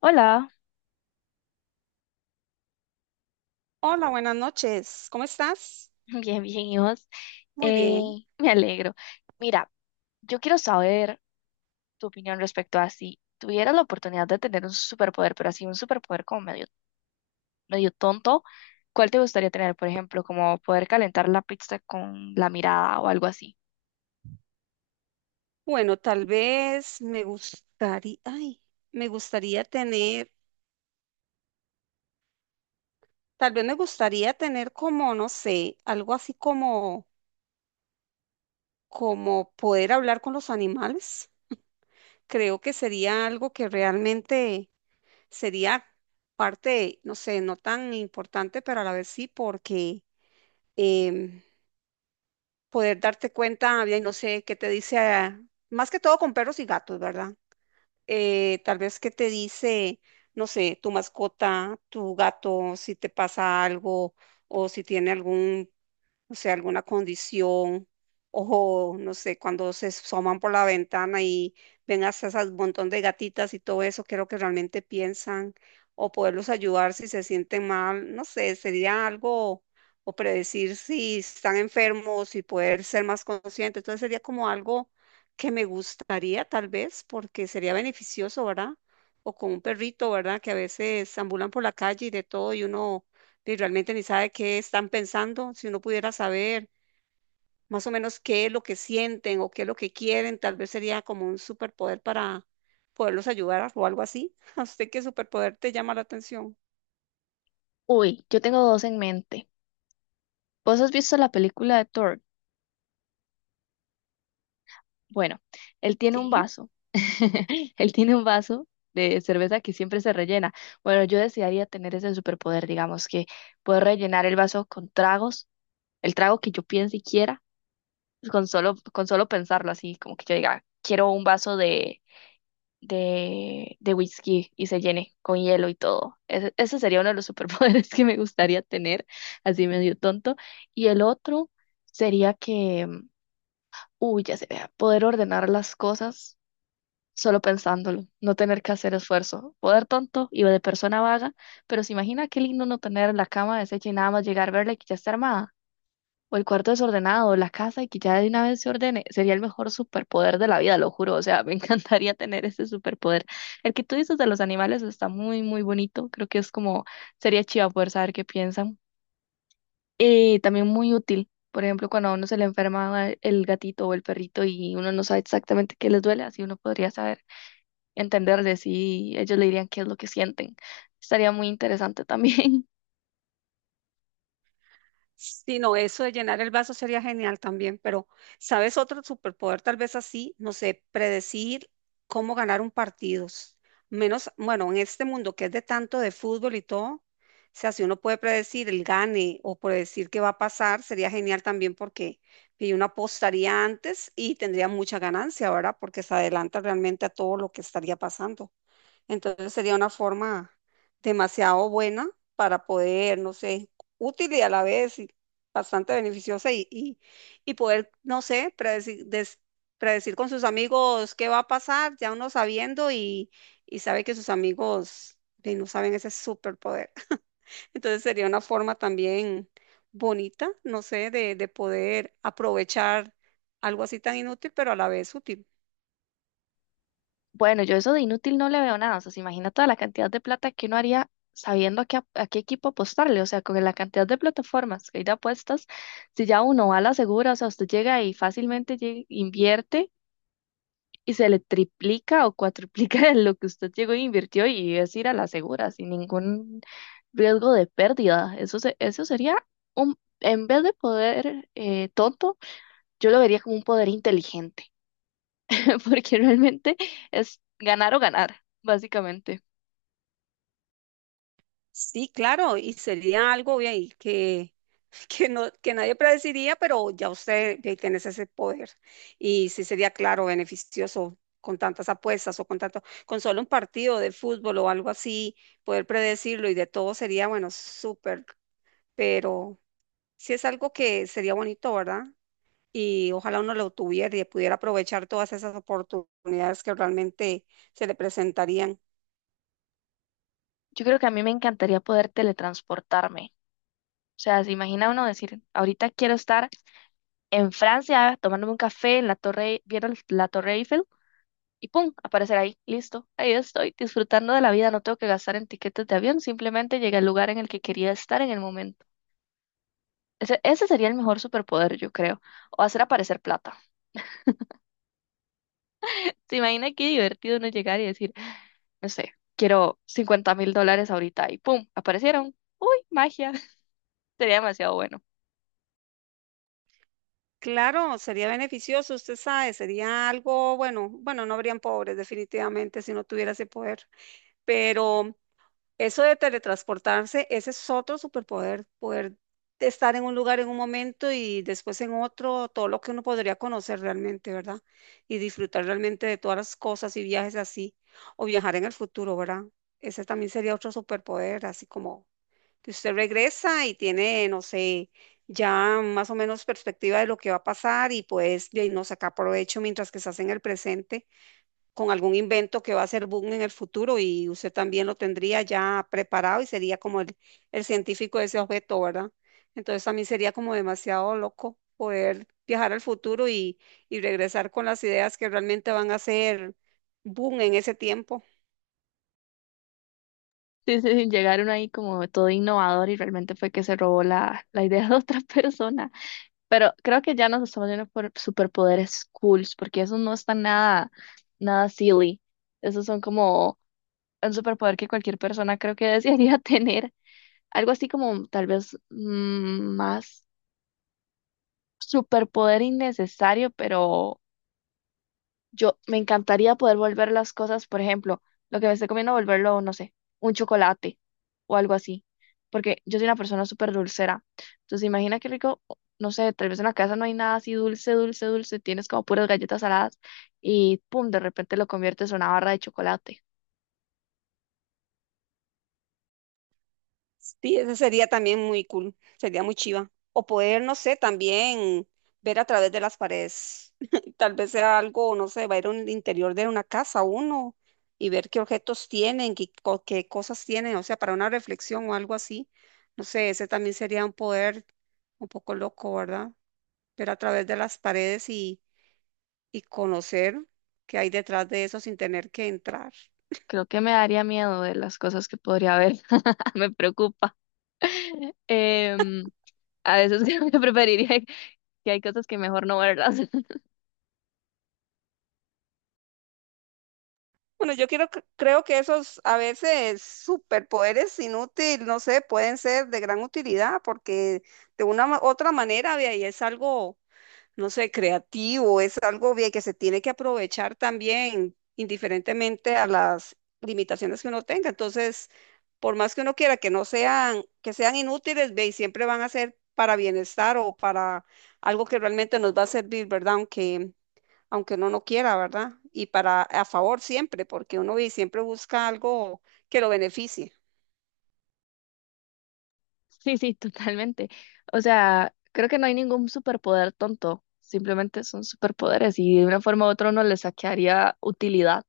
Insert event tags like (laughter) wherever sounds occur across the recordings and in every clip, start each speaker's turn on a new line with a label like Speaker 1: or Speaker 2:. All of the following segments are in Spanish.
Speaker 1: Hola.
Speaker 2: Hola, buenas noches. ¿Cómo estás?
Speaker 1: (laughs) Bien, bien, ¿y vos?
Speaker 2: Muy
Speaker 1: Eh,
Speaker 2: bien.
Speaker 1: Me alegro. Mira, yo quiero saber tu opinión respecto a si tuvieras la oportunidad de tener un superpoder, pero así un superpoder como medio, medio tonto, ¿cuál te gustaría tener? Por ejemplo, como poder calentar la pizza con la mirada o algo así.
Speaker 2: Bueno, tal vez me gustaría, ay, me gustaría tener, tal vez me gustaría tener como, no sé, algo así como, como poder hablar con los animales. Creo que sería algo que realmente sería parte, no sé, no tan importante, pero a la vez sí, porque em, poder darte cuenta, bien, no sé, qué te dice, ah, más que todo con perros y gatos, ¿verdad? Tal vez que te dice, no sé, tu mascota, tu gato, si te pasa algo o si tiene algún, no sé, alguna condición, o no sé, cuando se asoman por la ventana y ven hasta ese montón de gatitas y todo eso, qué es lo que realmente piensan, o poderlos ayudar si se sienten mal, no sé, sería algo, o predecir si están enfermos y poder ser más consciente. Entonces sería como algo que me gustaría tal vez, porque sería beneficioso, ¿verdad? O con un perrito, ¿verdad? Que a veces ambulan por la calle y de todo y uno y realmente ni sabe qué están pensando. Si uno pudiera saber más o menos qué es lo que sienten o qué es lo que quieren, tal vez sería como un superpoder para poderlos ayudar o algo así. (laughs) ¿A usted qué superpoder te llama la atención?
Speaker 1: Uy, yo tengo dos en mente. ¿Vos has visto la película de Thor? Bueno, él tiene un
Speaker 2: Sí.
Speaker 1: vaso. (laughs) Él tiene un vaso de cerveza que siempre se rellena. Bueno, yo desearía tener ese superpoder, digamos, que puedo rellenar el vaso con tragos, el trago que yo piense y quiera, pues, con solo pensarlo así, como que yo diga, quiero un vaso de whisky y se llene con hielo y todo. Ese sería uno de los superpoderes (laughs) que me gustaría tener, así medio tonto. Y el otro sería que, uy, ya se vea, poder ordenar las cosas solo pensándolo, no tener que hacer esfuerzo, poder tonto y de persona vaga, pero se imagina qué lindo no tener la cama deshecha y nada más llegar a verla y que ya está armada, o el cuarto desordenado, o la casa y que ya de una vez se ordene, sería el mejor superpoder de la vida, lo juro, o sea, (laughs) me encantaría tener ese superpoder. El que tú dices de los animales está muy, muy bonito, creo que es como, sería chiva poder saber qué piensan, y también muy útil. Por ejemplo, cuando a uno se le enferma el gatito o el perrito y uno no sabe exactamente qué les duele, así uno podría saber entenderles y ellos le dirían qué es lo que sienten. Estaría muy interesante también. (laughs)
Speaker 2: Sí, no, eso de llenar el vaso sería genial también, pero ¿sabes otro superpoder? Tal vez así, no sé, predecir cómo ganar un partido. Menos, bueno, en este mundo que es de tanto de fútbol y todo, o sea, si uno puede predecir el gane o predecir qué va a pasar, sería genial también porque y uno apostaría antes y tendría mucha ganancia, ¿verdad? Porque se adelanta realmente a todo lo que estaría pasando. Entonces sería una forma demasiado buena para poder, no sé, útil y a la vez y bastante beneficiosa y poder, no sé, predecir, predecir con sus amigos qué va a pasar, ya uno sabiendo y sabe que sus amigos no saben ese superpoder. (laughs) Entonces sería una forma también bonita, no sé, de poder aprovechar algo así tan inútil, pero a la vez útil.
Speaker 1: Bueno, yo eso de inútil no le veo nada. O sea, se imagina toda la cantidad de plata que uno haría sabiendo a qué, ap- a qué equipo apostarle. O sea, con la cantidad de plataformas que hay de apuestas, si ya uno va a la segura, o sea, usted llega y fácilmente lle- invierte y se le triplica o cuatriplica (laughs) lo que usted llegó e invirtió y es ir a la segura sin ningún riesgo de pérdida. Eso, se- eso sería un, en vez de poder tonto, yo lo vería como un poder inteligente, (laughs) porque realmente es ganar o ganar, básicamente.
Speaker 2: Sí, claro, y sería algo ve ahí que, (laughs) que, no, que nadie predeciría, pero ya usted ve, tenés ese poder. Y sí sería, claro, beneficioso con tantas apuestas o con tanto, con solo un partido de fútbol o algo así, poder predecirlo y de todo sería, bueno, súper, pero sí es algo que sería bonito, ¿verdad? Y ojalá uno lo tuviera y pudiera aprovechar todas esas oportunidades que realmente se le presentarían.
Speaker 1: Yo creo que a mí me encantaría poder teletransportarme. O sea, se imagina uno decir, ahorita quiero estar en Francia tomándome un café en la torre, vieron la Torre Eiffel y pum, aparecer ahí, listo, ahí estoy disfrutando de la vida, no tengo que gastar en tiquetes de avión, simplemente llegué al lugar en el que quería estar en el momento. Ese sería el mejor superpoder, yo creo, o hacer aparecer plata. ¿Se imagina qué divertido uno llegar y decir no sé, quiero $50,000 ahorita y ¡pum! aparecieron? ¡Uy, magia! (laughs) Sería demasiado bueno.
Speaker 2: Claro, sería beneficioso, usted sabe, sería algo, bueno, bueno, no habrían pobres definitivamente si no tuviera ese poder, pero eso de teletransportarse, ese es otro superpoder, poder estar en un lugar en un momento y después en otro, todo lo que uno podría conocer realmente, ¿verdad? Y disfrutar realmente de todas las cosas y viajes así, o viajar en el futuro, ¿verdad? Ese también sería otro superpoder, así como que usted regresa y tiene, no sé, ya más o menos perspectiva de lo que va a pasar y pues de ahí no saca provecho mientras que se hace en el presente con algún invento que va a ser boom en el futuro y usted también lo tendría ya preparado y sería como el científico de ese objeto, ¿verdad? Entonces también sería como demasiado loco poder viajar al futuro y regresar con las ideas que realmente van a ser boom en ese tiempo.
Speaker 1: Sí, sí, sí, llegaron ahí como todo innovador y realmente fue que se robó la idea (laughs) de otra persona. Pero creo que ya nos estamos yendo por superpoderes cools, porque esos no están nada, nada silly. Esos son como un superpoder que cualquier persona creo que desearía (laughs) tener. Algo así como tal vez más superpoder innecesario, pero yo me encantaría poder volver las cosas, por ejemplo, lo que me esté comiendo, volverlo, no sé, un chocolate o algo así. Porque yo soy una persona súper dulcera. Entonces, imagina qué rico, o- no sé, tal vez en la casa no hay nada así dulce, dulce, dulce. Tienes como puras galletas saladas y pum, de repente lo conviertes en una barra de chocolate.
Speaker 2: Sí, eso sería también muy cool, sería muy chiva. O poder, no sé, también ver a través de las paredes. (laughs) Tal vez sea algo, no sé, va a ir al interior de una casa uno y ver qué objetos tienen, qué, qué cosas tienen, o sea, para una reflexión o algo así. No sé, ese también sería un poder un poco loco, ¿verdad? Ver a través de las paredes y conocer qué hay detrás de eso sin tener que entrar.
Speaker 1: Creo que me daría miedo de las cosas que podría haber. (laughs) Me preocupa. (laughs) Em, a veces (laughs) creo que preferiría que hay cosas que mejor no verlas.
Speaker 2: Bueno, yo quiero, creo que esos a veces superpoderes inútiles, no sé, pueden ser de gran utilidad porque de una otra manera, vea, y es algo, no sé, creativo, es algo vea, que se tiene que aprovechar también, indiferentemente a las limitaciones que uno tenga. Entonces, por más que uno quiera que no sean, que sean inútiles, vea, y siempre van a ser para bienestar o para algo que realmente nos va a servir, ¿verdad? Aunque uno no quiera, ¿verdad? Y para a favor siempre, porque uno siempre busca algo que lo beneficie.
Speaker 1: Sí, sí, (laughs) totalmente. O sea, creo que no hay ningún superpoder tonto, simplemente son superpoderes y de una forma u otra uno le saquearía utilidad.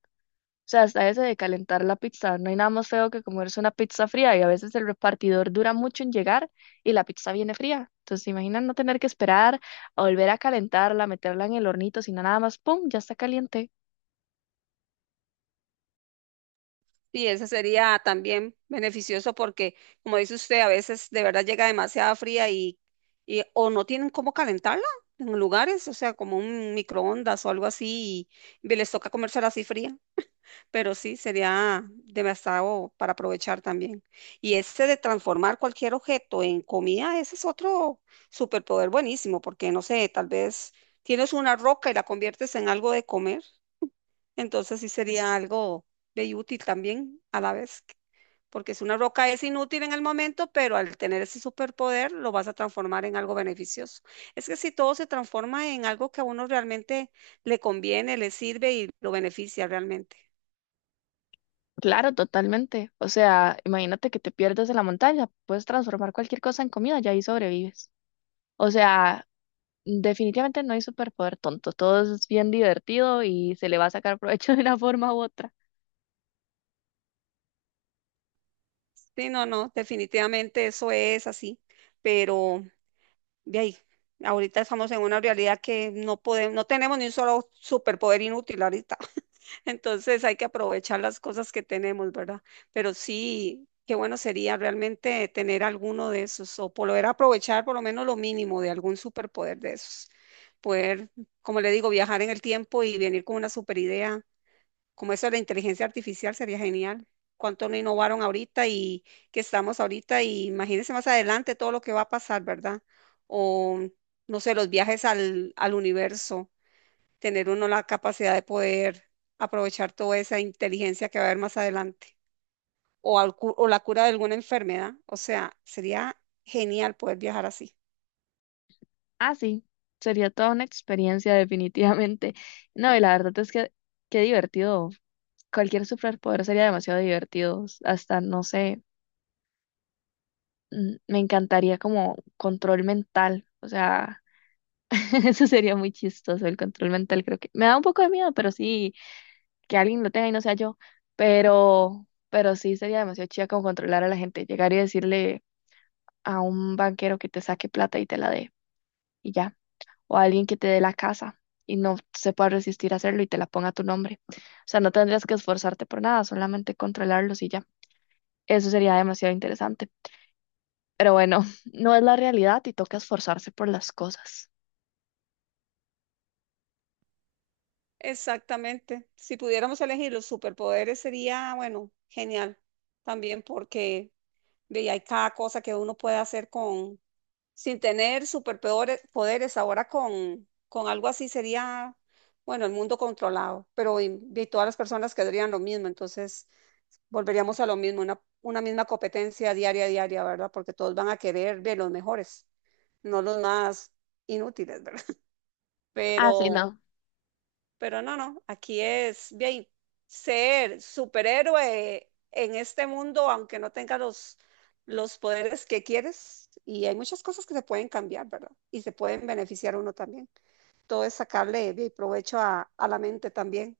Speaker 1: O sea, hasta ese de calentar la pizza, no hay nada más feo que comerse una pizza fría y a veces el repartidor dura mucho en llegar y la pizza viene fría. Entonces, imagina no tener que esperar a volver a calentarla, meterla en el hornito, sino nada más, ¡pum!, ya está caliente.
Speaker 2: Y ese sería también beneficioso porque, como dice usted, a veces de verdad llega demasiada fría y o no tienen cómo calentarla en lugares, o sea, como un microondas o algo así, y les toca comérsela así fría. Pero sí, sería demasiado para aprovechar también. Y ese de transformar cualquier objeto en comida, ese es otro superpoder buenísimo, porque no sé, tal vez tienes una roca y la conviertes en algo de comer, entonces sí sería algo de útil también a la vez, porque si una roca es inútil en el momento, pero al tener ese superpoder lo vas a transformar en algo beneficioso. Es que si todo se transforma en algo que a uno realmente le conviene, le sirve y lo beneficia realmente.
Speaker 1: Claro, totalmente. O sea, imagínate que te pierdes en la montaña, puedes transformar cualquier cosa en comida y ahí sobrevives. O sea, definitivamente no hay superpoder tonto, todo es bien divertido y se le va a sacar provecho (laughs) de una forma u otra.
Speaker 2: Sí, no, no, definitivamente eso es así, pero de ahí, ahorita estamos en una realidad que no podemos, no tenemos ni un solo superpoder inútil ahorita, (laughs) entonces hay que aprovechar las cosas que tenemos, ¿verdad? Pero sí, qué bueno sería realmente tener alguno de esos o poder aprovechar por lo menos lo mínimo de algún superpoder de esos, poder, como le digo, viajar en el tiempo y venir con una superidea como eso de la inteligencia artificial sería genial. Cuánto no innovaron ahorita y que estamos ahorita y imagínense más adelante todo lo que va a pasar, ¿verdad? O no sé, los viajes al universo, tener uno la capacidad de poder aprovechar toda esa inteligencia que va a haber más adelante o, o la cura de alguna enfermedad. O sea, sería genial poder viajar así.
Speaker 1: Ah, sí, sería toda una experiencia definitivamente. No, y la verdad es que qué divertido. Cualquier superpoder sería demasiado divertido. Hasta, no sé, me encantaría como control mental. O sea, (laughs) eso sería muy chistoso, el control mental creo que. Me da un poco de miedo, pero sí, que alguien lo tenga y no sea yo. Pero sí sería demasiado chida como controlar a la gente, llegar y decirle a un banquero que te saque plata y te la dé y ya, o a alguien que te dé la casa y no se pueda resistir a hacerlo y te la ponga a tu nombre. O sea, no tendrías que esforzarte por nada, solamente controlarlos y ya. Eso sería demasiado interesante. Pero bueno, (laughs) no es la realidad y toca esforzarse por las cosas.
Speaker 2: Exactamente. Si pudiéramos elegir los superpoderes sería, bueno, genial también porque ve, y hay cada cosa que uno puede hacer con, sin tener superpoderes, poderes, ahora con algo así sería, bueno, el mundo controlado, pero y todas las personas quedarían lo mismo, entonces volveríamos a lo mismo, una misma competencia diaria, diaria, ¿verdad? Porque todos van a querer ver los mejores, no los más inútiles, ¿verdad? (laughs)
Speaker 1: Ah, sí,
Speaker 2: Pero...
Speaker 1: no.
Speaker 2: Pero no, no, aquí es bien ser superhéroe en este mundo, aunque no tenga los poderes que quieres. Y hay muchas cosas que se pueden cambiar, ¿verdad? Y se pueden beneficiar uno también. Todo es sacarle bien, provecho a la mente también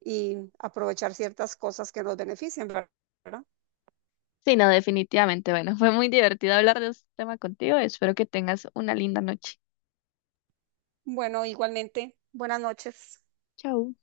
Speaker 2: y aprovechar ciertas cosas que nos benefician, ¿verdad?
Speaker 1: Sí, no, definitivamente. Bueno, (laughs) fue muy divertido hablar de este tema contigo. Espero que tengas una linda noche.
Speaker 2: Bueno, igualmente, buenas noches.
Speaker 1: Chao.